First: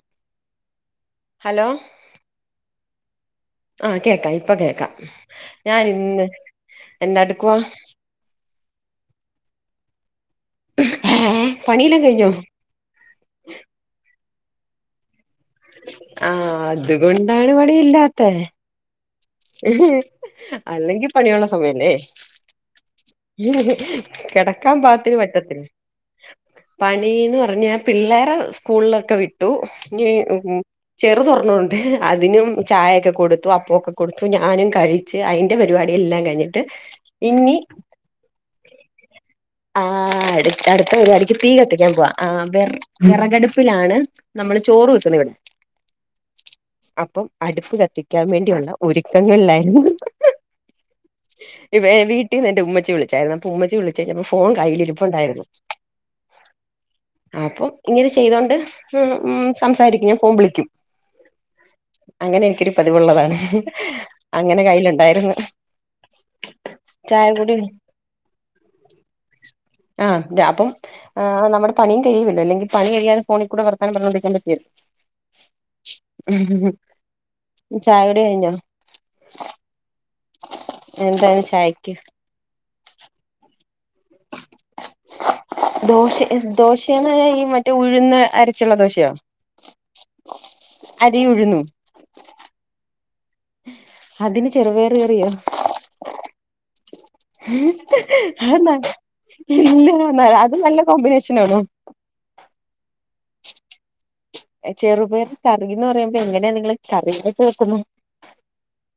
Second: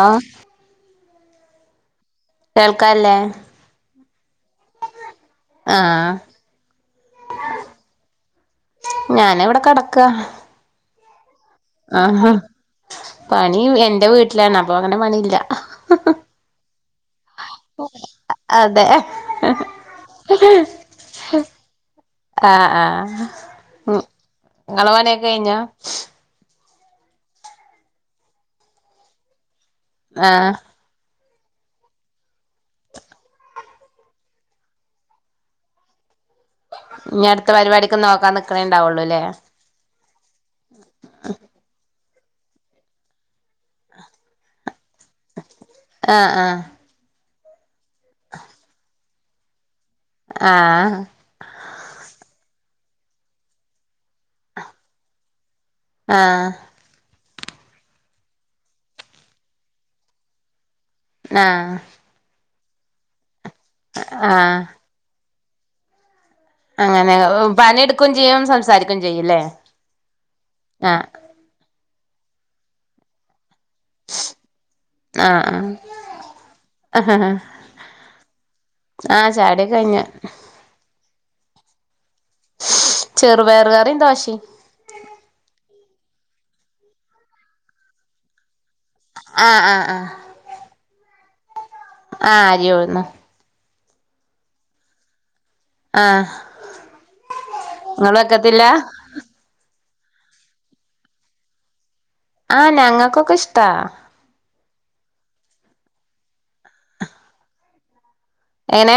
ആ ഹലോ. [unintelligible] ആഹ കേക്കാം ഇപ്പൊ കേൾക്കാം ഞാൻ ആഹ് ഇന്ന് എന്താ എടുക്കുവ. ഞാന് ഇവിടെ കെടക്ക. [unintelligible] ആഹ കഴിഞ്ഞോ പണി എന്റെ വീട്ടിലാണ് അപ്പൊ അങ്ങനെ പണിയില്ല. ആ അതുകൊണ്ടാണ് മടിയില്ലാത്തെ. അതെ [unintelligible] അല്ലെങ്കിൽ പണിയുള്ള സമയല്ലേ. ആഹ് ആഹ് ഉം കെടക്കാൻ ഇങ്ങളെ പാകത്തിന് പണിയൊക്കെ കഴിഞ്ഞോ പറ്റത്തില്ല. പണിന്ന് പറഞ്ഞ പിള്ളേരെ സ്കൂളിലൊക്കെ വിട്ടു ഞ്ഞി ആഹ് ചെർ [inaudible] അതിനും ചായയൊക്കെ കൊടുത്തു. [unintelligible] കൊടുത്തു ഞാനും കഴിച്ച് അയിന്റെ പരിപാടി എല്ലാം കഴിഞ്ഞു. ഇനി അടുത്ത പരിപാടിക് നോക്കാൻ നിക്കണേണ്ടാവുള്ളൂ ല്ലേ. ആ അടുത്ത പരിപാടിക്ക് തീ കത്തിക്കാൻ പോവാ. ആ വെർ വെറകടുപ്പിലാണ് നമ്മൾ ചോറ് വ ആഹ് ആഹ് അപ്പം അടുപ്പ് കത്തിക്കാൻ വേണ്ടിയുള്ള ഒരുക്കങ്ങളിലായിരുന്നു. ആഹ ഇന്ന് എന്റ ഉമ്മച്ചി വിളിച്ചായിരുന്നു അപ്പോ ഉമ്മച്ചി വിളിച്ചിട്ട് ഫോൺ കയ്യിലിരുപ്പു ണ്ടായിരുന്നു. ആ അപ്പം ഇങ്ങനെ ചെയ്തോണ്ട് സംസാരിക്കും ഞാൻ ഫോൺ വിളിക്കും. ആ അങ്ങനെ എനിക്കൊരു പതിവുള്ളതാണ് ആഹ് അങ്ങനെ കൈയിലുണ്ടായിരുന്നു. അങ്ങനെ പണിട്ക്കും ചെയ്യും സംസാരിക്കും ചെയ്യും. ആ അപ്പം നമ്മുടെ പണിയും കഴിയുന്നില്ലല്ലോ? അല്ലെങ്കിൽ പണി കഴിയാതെ ഫോണി [unintelligible] ആഹ ആഹ. ആഹ. ചായകുടി കഴിഞ്ഞോ ആ ചായകുടിയൊക്കെ കഴിഞ്ഞു. എന്താണ് ചായക്ക്? ചെറുപയറ് കറിയും ദോശേം. ദോശെ ദോശേണ് ഈ മറ്റേ ഉഴുന്ന് അരച്ചുള്ള ദോശ ആ ആ ആ അരി ഉഴുന്നും അരിയുഴുന്നും അതിന് ചെറ്പേറ് കറിയോ ആ അയ് എന്നാ ഇല്ല അത് നല്ല കോമ്പിനേഷനാണോ ആ ഞങ്ങക്കൊക്കെ ഇഷ്ടാ ചെറുപേർ കറിന്ന് പറയുമ്പോ എങ്ങനെയാ നിങ്ങള് കറീനേ ചേർക്കുന്നെ ഏങ്ങനെ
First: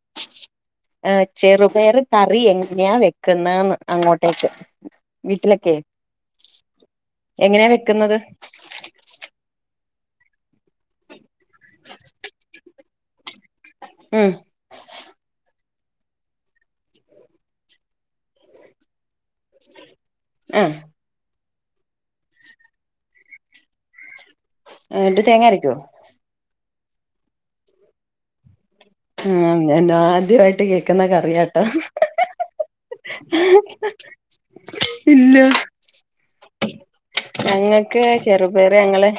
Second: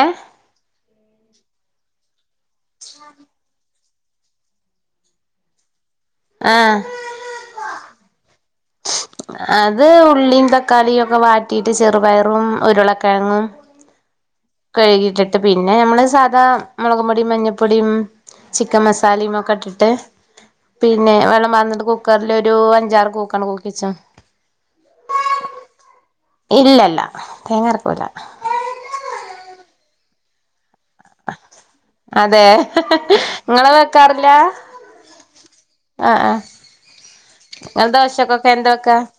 ആ ചെറുപയറ് കറി എങ്ങനെയാ വെക്കുന്നേന്ന് അങ്ങോട്ടേക്ക് വീട്ടിലൊക്കെ ആഹ് എങ്ങനെയാ വെക്ക് ന്നത് അത് ഉള്ളീം തക്കാളി ഒക്കെ വാട്ടീട്ട് ചെറുപയറും ഉരുളക്കെഴങ്ങും ഉം കഴുകിട്ടിട്ട് പിന്നെ നമ്മള് സാധാ മുളകും പൊടീം മഞ്ഞപൊടീം ചിക്കൻ മസാ സാലിം ഒക്കെ ഇട്ടിട്ട് ആഹ് പിന്നെ വെള്ളം പാർന്നിട്ട് കുക്കറില് ഒരു അഞ്ചാറ് കൂക്കാണ് കൂക്കിച്ചും എന്നിട്ട് തേങ്ങ അരക്കോ ഇല്ലല്ല തേങ്ങ രക്കൂല ആ ഞാൻ ആദ്യായിട്ട് കേ ക്ക്ന്ന കറിയാട്ടോ അതെ ഇങ്ങള് വെക്കാറില്ല ഇല്ല ആഹ് ആഹ് ഇങ്ങള് ഞങ്ങക്ക് ദോശക്കൊക്കെ എന്താ ചെറുപേറ് വെക്കാ ഞങ്ങള്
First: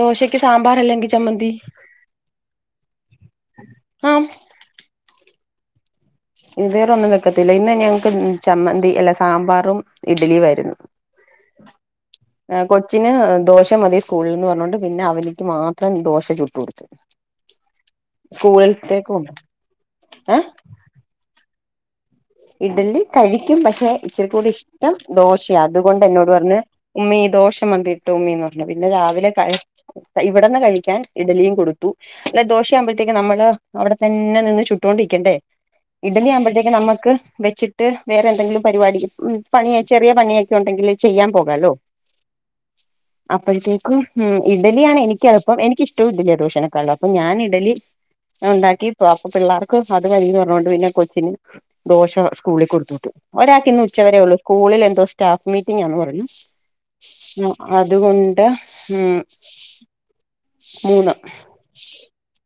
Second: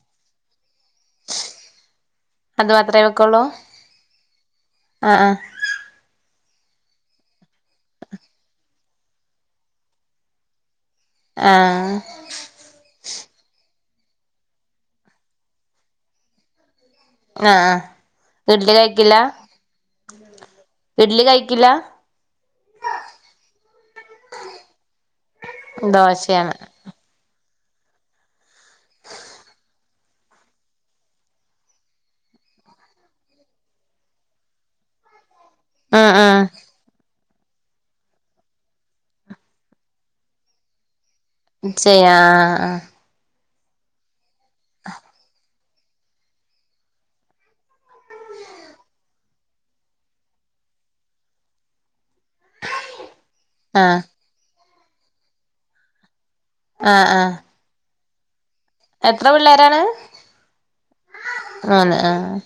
ദോശക്ക് സാമ്പാറ് അല്ലെങ്കി ചമ്മന്തി ക്കളോ ആഹ് അ ആ ഇന് വേറൊന്നും വെക്കത്തില്ല ഇന്ന് ഞങ്ങക്ക് ചമ്മന്തി അല്ല സാമ്പാറും ഇഡ്ലി വായിരുന്നു ആഹ് ആ കൊച്ചിന് ദോശ മതി സ്കൂളിന്ന് വന്നോണ്ട് പിന്നെ അവനിക്ക് മാത്രം ദോശ ചുട്ട് കൊടുത്തു ആ ആ ഇഡ്ലി സ്കൂളിലത്തേക്ക് കഴിക്കില്ല കൊണ്ട് ഏ ഇഡ്ലി കഴിക്കില്ല ഇഡലി കഴിക്കും പക്ഷെ ഇച്ചിരി കൂടി ഇഷ്ടം ദോശയാ അതുകൊണ്ട് എന്നോട് ദോശയാണ് പറഞ്ഞ് ഉമ്മീ ദോശ മതീട്ടോ ഉമ്മിന്ന് പറഞ്ഞു പിന്നെ രാവിലെ കഴ ഇവിടെന്ന് കഴിക്കാൻ ഇഡലിയും കൊടുത്തു അല്ല ദോശയാകുമ്പോഴത്തേക്ക് നമ്മള് അവിടെ തന്നെ നിന്ന് ചുട്ടോ ണ്ടിക്കണ്ടേ ആഹ് ഇഡലി ആവുമ്പ ആഹ് ത്തേക്ക് നമ്മക്ക് വെച്ചിട്ട് വേറെ എന്തെങ്കിലും പരിവാടി പണിയെ ചെറിയ പണിയൊക്കെ ഉണ്ടെങ്കില് ചെയ്യാ ആ ആ അ അപ്പോഴത്തേക്കും ഇഡലിയാണ് എനിക്ക് എള്പ്പം എനിക്കിഷ്ടവും ഇഡലി ദോശനെക്കാളും അപ്പം ഞാന് ഇഡലി ഞാ ഉണ്ടാക്കിപ്പോ അപ്പൊ പിള്ളേർക്കും അത് മതിന്ന് പറഞ്ഞോണ്ട് പിന്നെ കൊച്ചിന് ദോശ സ്കൂളിൽ കൊട്ത്തു വിട്ടു ഒരാക്കിന്ന് ആഹ് ഉച്ചവരേ ഒള്ളൂ സ്കൂളില് എന്തോ സ്റ്റാഫ് മീറ്റിംഗാന്ന് പറഞ്ഞു ആ ആ അതുകൊണ്ട് ഉം മൂന്ന് മൂന്ന് ആഹ്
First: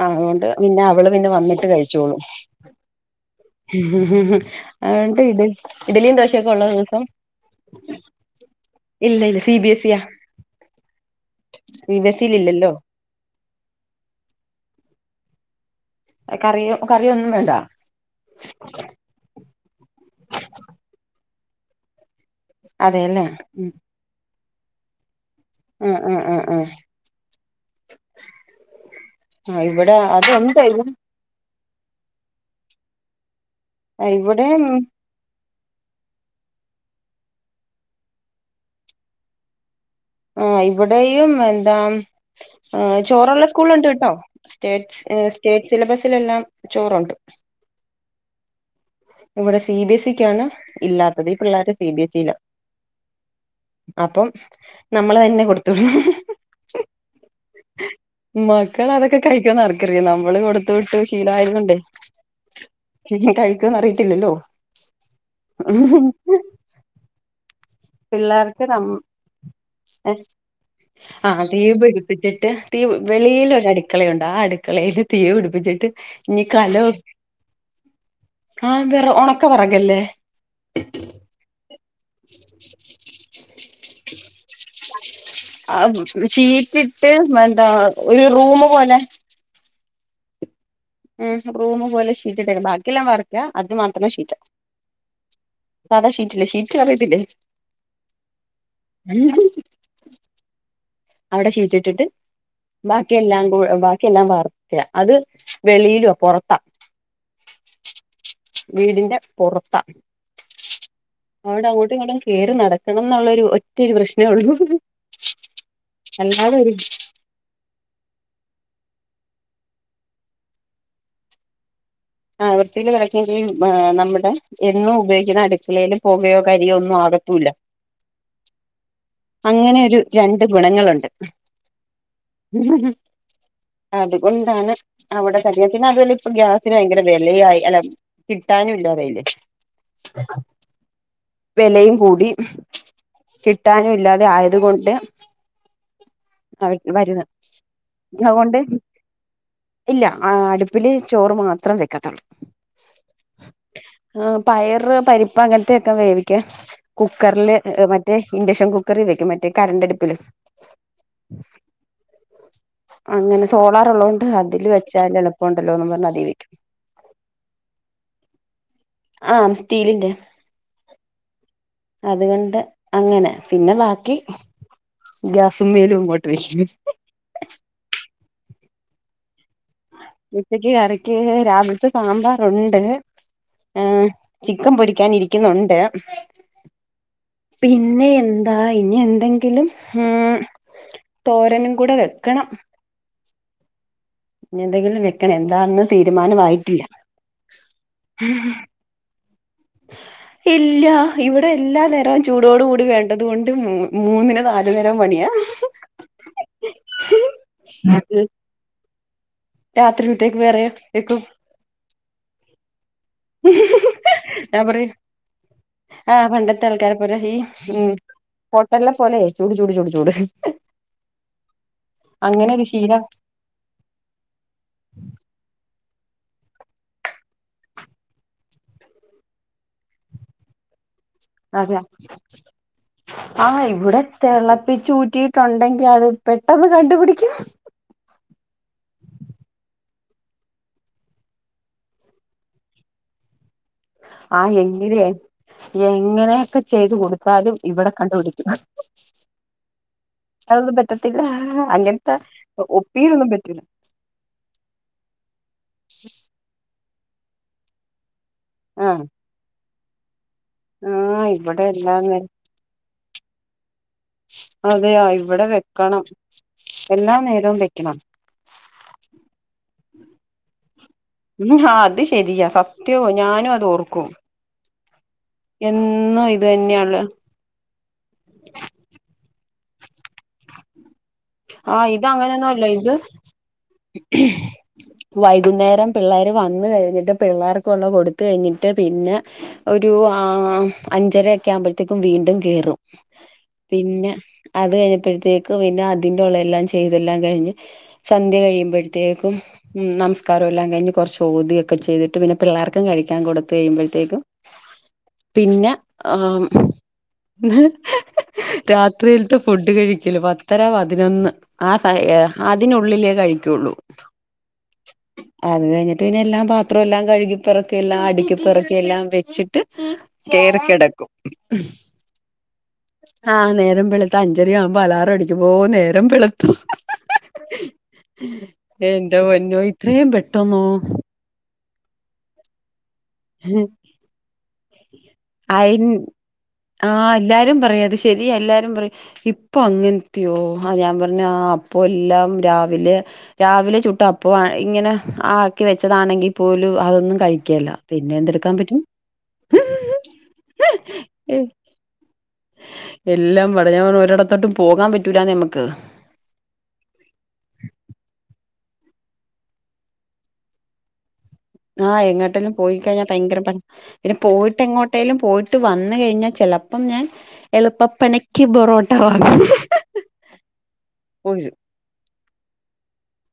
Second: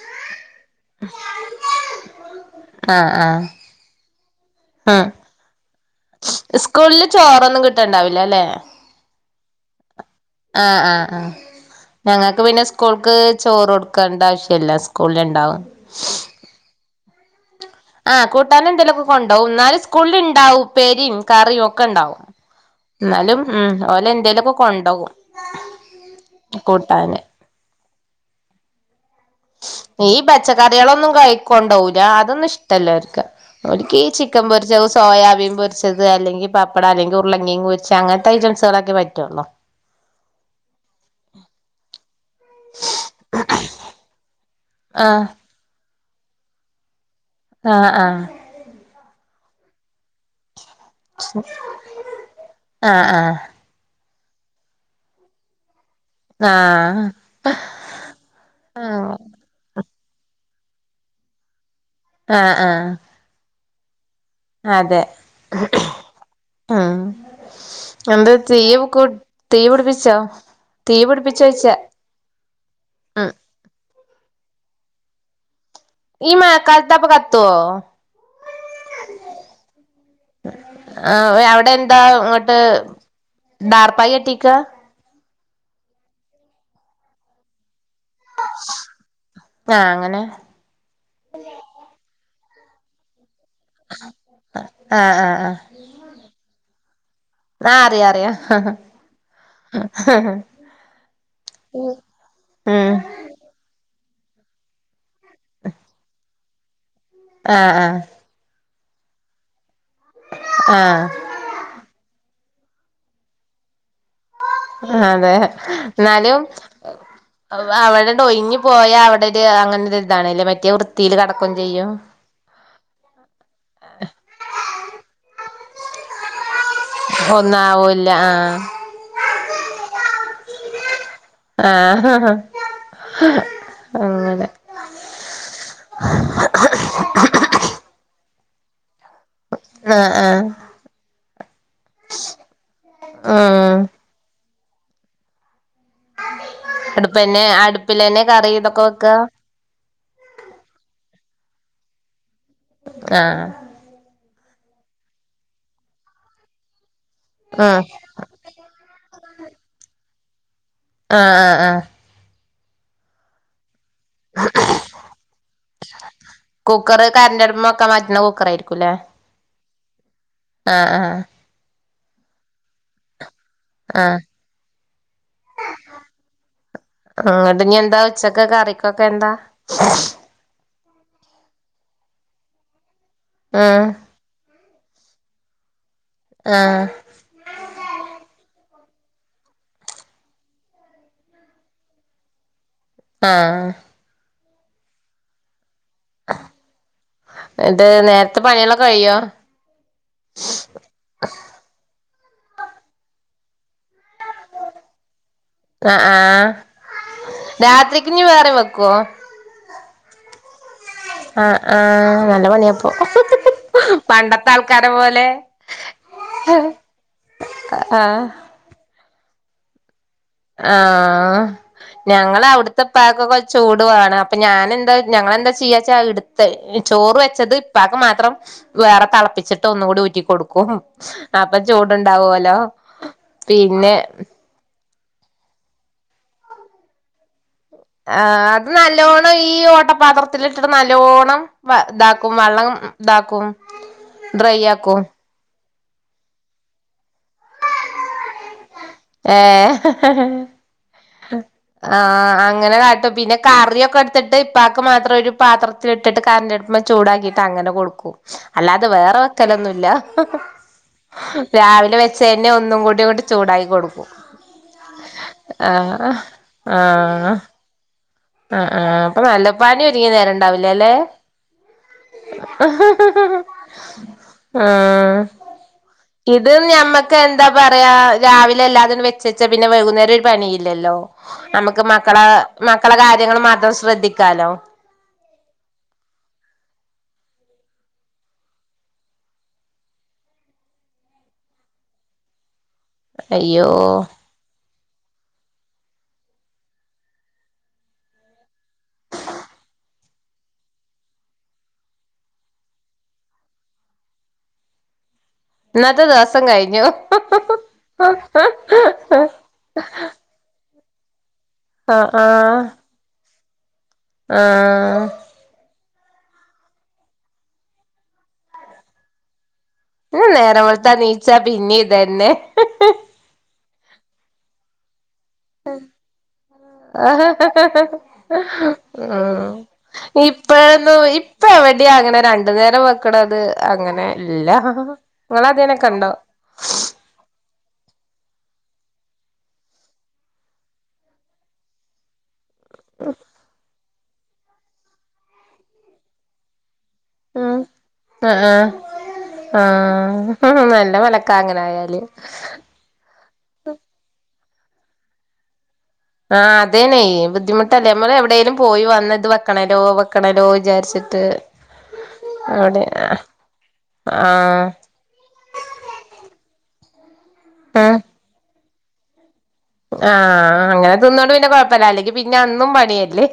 ആ ങ്ങട്ട് പിന്നെ അവള് പിന്നെ വന്നിട്ട് കഴിച്ചോളും ആ അതോണ്ട് ഇത് സ്കൂളില് ചോറൊന്നും കിട്ട് ണ്ടാവിലാല്ലേ ഇല്ല ഇല്ല സി ബി എസ് ഇയാ ആ ആ ആ സി ബി എസ് ഇൽ ഞങ്ങക്ക് പിന്നെ ഇല്ലല്ലോ സ്കൂൾക്ക് ചോറ് കൊടുക്കേണ്ട ആവശ്യല്ല സ്കൂളില് ഇ ണ്ടാവും കറിയും കറിയൊന്നും വേണ്ട ആ കൂട്ടാനെ എന്തേലുക്കെ കൊണ്ടോവും ഇന്നാലു സ്കൂളില് ഇണ്ടാവും ഇപ്പേരിം കറിം ഒക്കെ ഇ ണ്ടാവും അതെല്ലേ എന്നാലും ഉ ഓലെ എന്തേലുക്കെ കൊണ്ടോവും ആ ആ ആ ആ കൂട്ടാന് ഈ പച്ചക്കറികളൊന്നും കഴ കൊണ്ടോകുല അതൊന്നും ഇഷ്ടല്ല അവർക്ക് അവർക്ക് ഈ ചിക്കൻ ഇവിടെ പൊരിച്ച സോയാബീൻ പൊ റിച്ചത് അല്ലെങ്കിൽ പപ്പടം അല്ലെങ്കിൽ ഉരുളങ്ങിയും പൊരിച്ച അങ്ങനത്തെ ഐറ്റംസുകളൊക്കെ പററ്റൊള്ളോ ആഹ് ഇവിടെയും എന്താ ആഹ് ചോറുള്ള സ്കൂളുണ്ട് കേട്ടോ സ്റ്റേറ്റ് ആഹ് സ്റ്റേറ്റ് സിലബസിലെല്ലാം ചോറുണ്ട് ആ ആ ഇവിടെ സി ബി എസ് ഇിക്കാണ് ഇല്ലാത്തത്ഈ പിള്ളേരുടെ സി ബി എസ് ഇയില ആഹ് അപ്പം നമ്മൾ തന്നെ കൊടു ആഹ് ആഹ് മക്കൾ ആഹ് അതൊക്കെ കഴിക്കോന്നർക്കറിയ നമ്മള് കൊടു ത്ത്ഇട്ട് ശീല ആരുന്നുണ്ട് ആ ആ അറിയത്തില്ലല്ലോ അതെ ഉം എന്താ തീ പിള്ളേർക്ക് തീ പിടിപ്പിച്ചോ തീ ആ തീ പിടിപ്പിച്ചോയ്ച്ചാ പിടിപ്പിച്ചിട്ട് തീ ഉം വെളിൽ ഒരു അടുക്കളയുണ്ട് ആടു കളയില് തീ പിടിപ്പിച്ചിട്ട് ഈ ഇനി കലോ മഴക്കാലത്തപ്പൊ കത്തുവോ ആ വേറ ഉണക്കെ വെറാകല്ലേ ആഹ് അവിടെ എന്താ ഇങ്ങോട്ട് ഡാർപ്പായികെട്ടിക്ക ആ ഷീറ്റ് ഇട്ട് എന്താ ഒരു റൂമ് പോലെ [inaudible] ഉ റൂമ് പോലെ ഷീറ്റ്കണ് ബാക്കിെല്ലാം വർക്ക് ആ ആ ആ സാധാ ഷീറ്റില്ലേ ഷീറ്റ് അറിയത്തില്ലേ ആ അറിയ അറിയ [inaudible] അവിടെ ഷീറ്റിട്ടിട്ട് ബാക്കിയെല്ലാം കൂടെ ബാക്കിയെല്ലാം വാർത്തയാ അത് വെളിയിലുവാ പുറത്താ ആ ആ വീടിന്റെ പുറത്ത ആഹ് അവിടെ അങ്ങോട്ടും ഇങ്ങടും കയറി നടക്കണം എന്നുള്ള ഒരു ഒറ്റ ഒരു പ്രശ്നം അതെ എന്നാലും അല്ലാതെ ഒരു അവിടെ ഒഴഞ്ഞു പോയാ അവിടെ ഒരു അങ്ങനെ ഇതാണല്ലേ മറ്റേ വൃത്തിൽ കടക്കം ചെയ്യും ആ വൃത്തിൽ കിടക്ക ചെയ്യും നമ്മുടെ എന്നും ഉപയോഗിക്കുന്ന അടുക്കളയിയിലും പുകയോ കരിയോ ഒന്നും ആകത്തൂല്ല ഒന്നാവൂല്ല അങ്ങനെ ഒരു രണ്ട് ഗുണങ്ങളുണ്ട് ആ ഹ അതുകൊണ്ടാണ് അവിടെ കരിത്തി അതുപോലെ ഇപ്പൊ ഗ്യാസ് ന്ഭയങ്കര വിലയായി അല്ല കിട്ടാനുംല്ലതായി ആ ആ വിലയും കൂടി ഉം കിട്ടാനും ഇല്ലാതെ ആയ അതുകൊണ്ട് അ വരുന്ന അടുപ്പന്നെ അടുപ്പിലന്നെ കറി അതുകൊണ്ട് ഇതൊക്കെ വെക്ക ഇല്ല ആ അടുപ്പില് ചോറ് മാത്രം വെക്കത്തുള്ളൂ ആ ആ പയറ് പരിപ്പ അങ്ങനത്തെയൊക്കെ വേവിക്ക കുക്കറില് ഉം മറ്റേ ഇൻഡക്ഷൻ കുക്കർ വെക്കും മറ്റേ കരണ്ട്ടുപ്പില് ആ ആ ആ അങ്ങനെ സോളാർ ഉള്ളതൊണ്ട് അതില് വെച്ചാല് എളുപ്പുണ്ടല്ലോന്ന് പറഞ്ഞ അതീവക്കും കുക്കറ് കറണ്ട് അടുപ്പുമേ വെക്കാൻ പറ്റുന്ന കുക്കർ ആയിരിക്കുംല്ലേ ആ സ്റ്റീലിന്റെ ആ ആ അതുകൊണ്ട് അങ്ങനെ പിന്നെ ബാക്കി ആഹ് ഗ്യാസും മേലും ഇങ്ങോട്ട് വെക്കും ഉച്ചക്കെ കറിക്കൊക്കെ എന്താ ഉച്ചക്ക് കറിക്ക് രാവിലത്തെ സാമ്പാറുണ്ട് ആ ക്കം പൊരിക്കൻ ഇരിക്കൊന്ന്‌ണ്ട് ആഹ് പിന്നെ എന്താ? പിന്നെന്തെങ്കിലും ഉം തോരനും കുടെ വെക്കണം. ആ എന്തെങ്കിലും വെക്കണെ എന്താണെന്ന്‌ തീരുമാനമായിട്ടില്ല. എന്നിട്ട് നേരത്തെ പണികളൊക്കെ കഴിയോ ഇല്ല ഇവിടെ എല്ലാ നേരവും ചൂടോട് കൂടി വേണ്ടത് കൊണ്ട് മൂ മൂന്നിന് നാലു നേരം പണിയാ. രാത്രിക്ക്ഞ്ഞ് വേറെ വെക്കോ? രാത്രിൽത്തേക്ക് വേറെ വെക്കും ആ ആ നല്ല പണിയാപ്പ. പണ്ടത്തെ ആൾക്കാരെ പോലെ ആ പണ്ടത്തെ ആൾക്കാരെ പോലെ ഈ ഉം ആഹ് ഹോട്ടല്ലേ പോലെയെ ചൂട് ചൂട് ചൂട് ചൂട്. ആ അങ്ങനെ ഒരു ഞങ്ങളവിടുത്തെ ശീലം പ്പാക്കക്കെ ചൂട് വാണം അപ്പ ഞാനെന്താ ഞങ്ങളെന്താ ചെയ്യാ ച്ചകിടുത്തെ ചോറ് വെച്ചത് ഇപ്പാക്ക് മാത്രം വേറെ തെളപ്പിച്ചിട്ട് ഒന്നുകൂടി ഊറ്റി കൊടുക്കും. അപ്പൊ അതെയാ ചൂടുണ്ടാവുവല്ലോ ആ പിന്നെ ഇവിടെതെളപ്പിച്ചൂ ക്കിട്ടൊണ്ടെങ്കിയത് പെട്ടെന്ന് കണ്ടുപിടിക്കും. ആ അത് നല്ലോണ്ണം ഈ ഓട്ടപാത്രത്തിലിട്ടിട്ട് നല്ലോണ്ണം വ താക്കും വള്ളം. താക്കും. ആ എങ്ങനെ എങ്ങനെയെക്കെ ചെയ്ത് കൊടുത്താലും ഇവിടെ കണ്ടുപിടി ഏ? ഇതാ ആ അങ്ങനെകാട്ടു പിന്നെ കറിയൊക്കെടുത്തിട്ട് ഇപ്പാക്ക് മാത്രം ഒരു പാത്രത്തിൽ ഇട്ടിട്ട് [unintelligible] മ്മ ചൂടാക്കിട്ട് അങ്ങനെ കൊടുക്കും അല്ലാതെ ആഹ് വേറെ വെക്കലൊന്നുല്ല. ആഹ് ഇവിടെ എല്ലാ രാവിലെ വെച്ചെന്നെ ഒന്നും കൂടിയങ്ങട്ട് ചൂടായി കൊടുക്കും. അതെയൊ ഇവടെ വെക്കണം ആഹ് എല്ലാ നേരവും വെക്കണം. ആ ആ അപ്പ നല്ല പാടി ഒരിങ്ങി നേരണ്ടാവില്ലല്ലേ? ഉം ആ അത് ശരിയാ ഫസ്റ്റ് ഞാനുവത് ഓർക്കും. ആ എന്നും ഇത് തന്നെയാള്ള ഞമ്മക്ക് എന്താ പറയാ രാവിലെ എല്ലാതിനും വെ ചച്ച പിന്നെ വൈകുന്നേര ഒര് പണിയില്ലല്ലോ അമക്ക് ആഹ് ഇത് അങ്ങനെയൊന്നും അല്ല മക്കള വൈകുന്നേരം പിള്ളേര് വന്ന് കഴിഞ്ഞിട്ട് പിള്ളേർക്കൊള്ള കൊടുത്ത് കഴിഞ്ഞിട്ട് പിന്നെ ഒരു അഞ്ചരക്കെ ആമ്പത്തേക്കും വീട് ടും കേറും അയ്യോ പിന്നെ അത് കഴിഞ്ഞപ്പത്തേക്കും പിന്നാ തിന്റൊള്ളല്ലാം ചെയ്തെല്ലാം കഴിഞ്ഞ് സന്ധ്യ കഴിയുമ്പഴ്ത്തേക്കും ഉം നമസ്കാരോല്ലാം കഴിഞ്ഞ് ചോദ്യക്കെ ചെയ്തിട്ട് പിന്നെ പിള്ളേർക്കും കഴിക്കാൻ കൊടുത്ത് കഴിയുമ്പഴ്ത്തേക്കും പിന്നെ ഇന്നത്തെ ആ ദിവസം കഴിഞ്ഞു രാത്രിൽത്തെ ഫുഡ് കഴിക്കൽ. ല് പത്തര പതിനൊന്ന് ആ സ ഏ അതിനുള്ളിലേ കഴിക്കൂളൂ. ആ റ്റുവിന്നെല്ലാം പാത്രോല്ലാം കഴുകിപ്പെറുക്കി എല്ലാം അടിക്കിപെറുക്കിയെല്ലാം വെച്ചിട്ട് ഇന്ന് കേറി നേരം വെളുത്താ കെടക്കും നീച്ചാ പിന്നിം ഇതന്നെ ആ നേരം വെളുത്ത അഞ്ചര ആമ്പ അലാറടിക്കുമ്പ ഓ നേ എന്റെ പൊന്നോ ഇത്രയും പെട്ടെന്നോ ഇപ്പഴ്ന്നു ഇപ് പ്പെവിടെയാങ്ങനെ രണ്ടു നേരം വെക്കണത് അങ്ങനെ ഇല്ല ങ്ങളങ്ങനെക്കെണ്ടോ? ആ എല്ലാരും പറയത് ശെരിയാ എല്ലാരും പറയും ഇപ്പൊ അങ്ങനെക്കെയോ ആ ഞാൻ പറഞ്ഞ് അപ്പോ എല്ലാം രാ വിലെ രാവിലെ ചുട്ടു അപ്പോ ആ ഇങ്ങനെ ആക്കി വെച്ചതാണെങ്കിൽ പോലും രു അതൊന്നും കഴിക്കേല പിന്നെ എന്തെടുക്കാൻ പറ്റും? ആ നല്ല മലക്കാങ്ങനെ ആയല്. എടതോട്ടും പോകാൻ പറ്റൂലന്നേ നമുക്ക് ആഹ അതേനെയ ബുദ്ധിമുട്ടല്ലേ നമ്മൾ എവിടെലും പോയി വന്നത് ഇതവെക്കണലോ വെക്കണലോ വിചാരിച്ചിട്ട് ആ എങ്ങോട്ടേലും പോയി അവിടെ കഴിഞ്ഞാൽ ആഹ് ഭയങ്കര പണിയപിന്നെ പോയിട്ട് ആഹ് എങ്ങോട്ടേലും പോയിട്ട് വന്നു കഴിഞ്ഞാൽ ചെലപ്പോ പ്പം ഞാൻ എളുപ്പപ്പണിക്ക് ബൊറോട്ട വാങ്ങണം ആ അങ്ങനെ തിന്നോണ്ട് പിന്നെ കൊഴപ്പല്ല അല്ലെങ്കി പിന്നെ അന്നും പണിയല്ലേ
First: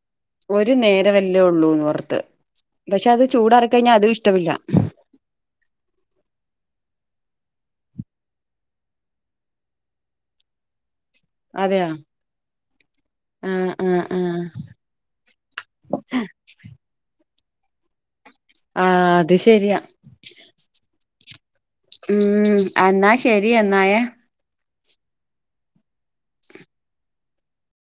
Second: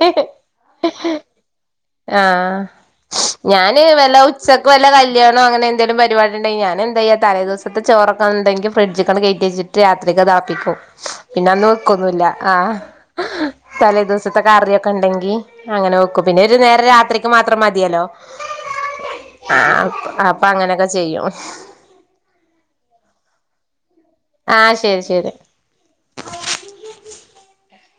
ഒരു നേര വല്ലേ ഉള്ളൂന്ന് പുറത്ത് ആഹ് ഞാന് വല്ല ഉച്ചക്ക് വല്ല കല്യാണം അങ്ങനെ എന്തെങ്കലും പരിപാടി ഉണ്ടെിൽ ഞാൻ എന്താ്യ തലേ ദിവസത്തെ ചോറക്കെ ഉണ്ടെങ്കിൽ ഫ്രിഡ്ജൊക്കെ കയറ്റി വെച്ചിട്ട് രാത്രിക്കക്ക്താപ്പിക്കും പിന്നെ അന്ന് അതെയോ വക്കൊന്നല്ല ആ ആഹ് തലേ ആഹ് ദിവസത്തെ ആഹ് കറിയൊക്കെ ഉണ്ടെങ്കി അങ്ങനെ വെക്കും പിന്നെ ഒരു നേരെ രാത്രിക്ക് മാത്രം മതിയല്ലോ ആഹ് അത് ശരിയാ അപ്പൊ അങ്ങനൊക്കെ ചെയ്യും ഉം എന്നാ ശരി എന്നായേ ആ ശരി ശരി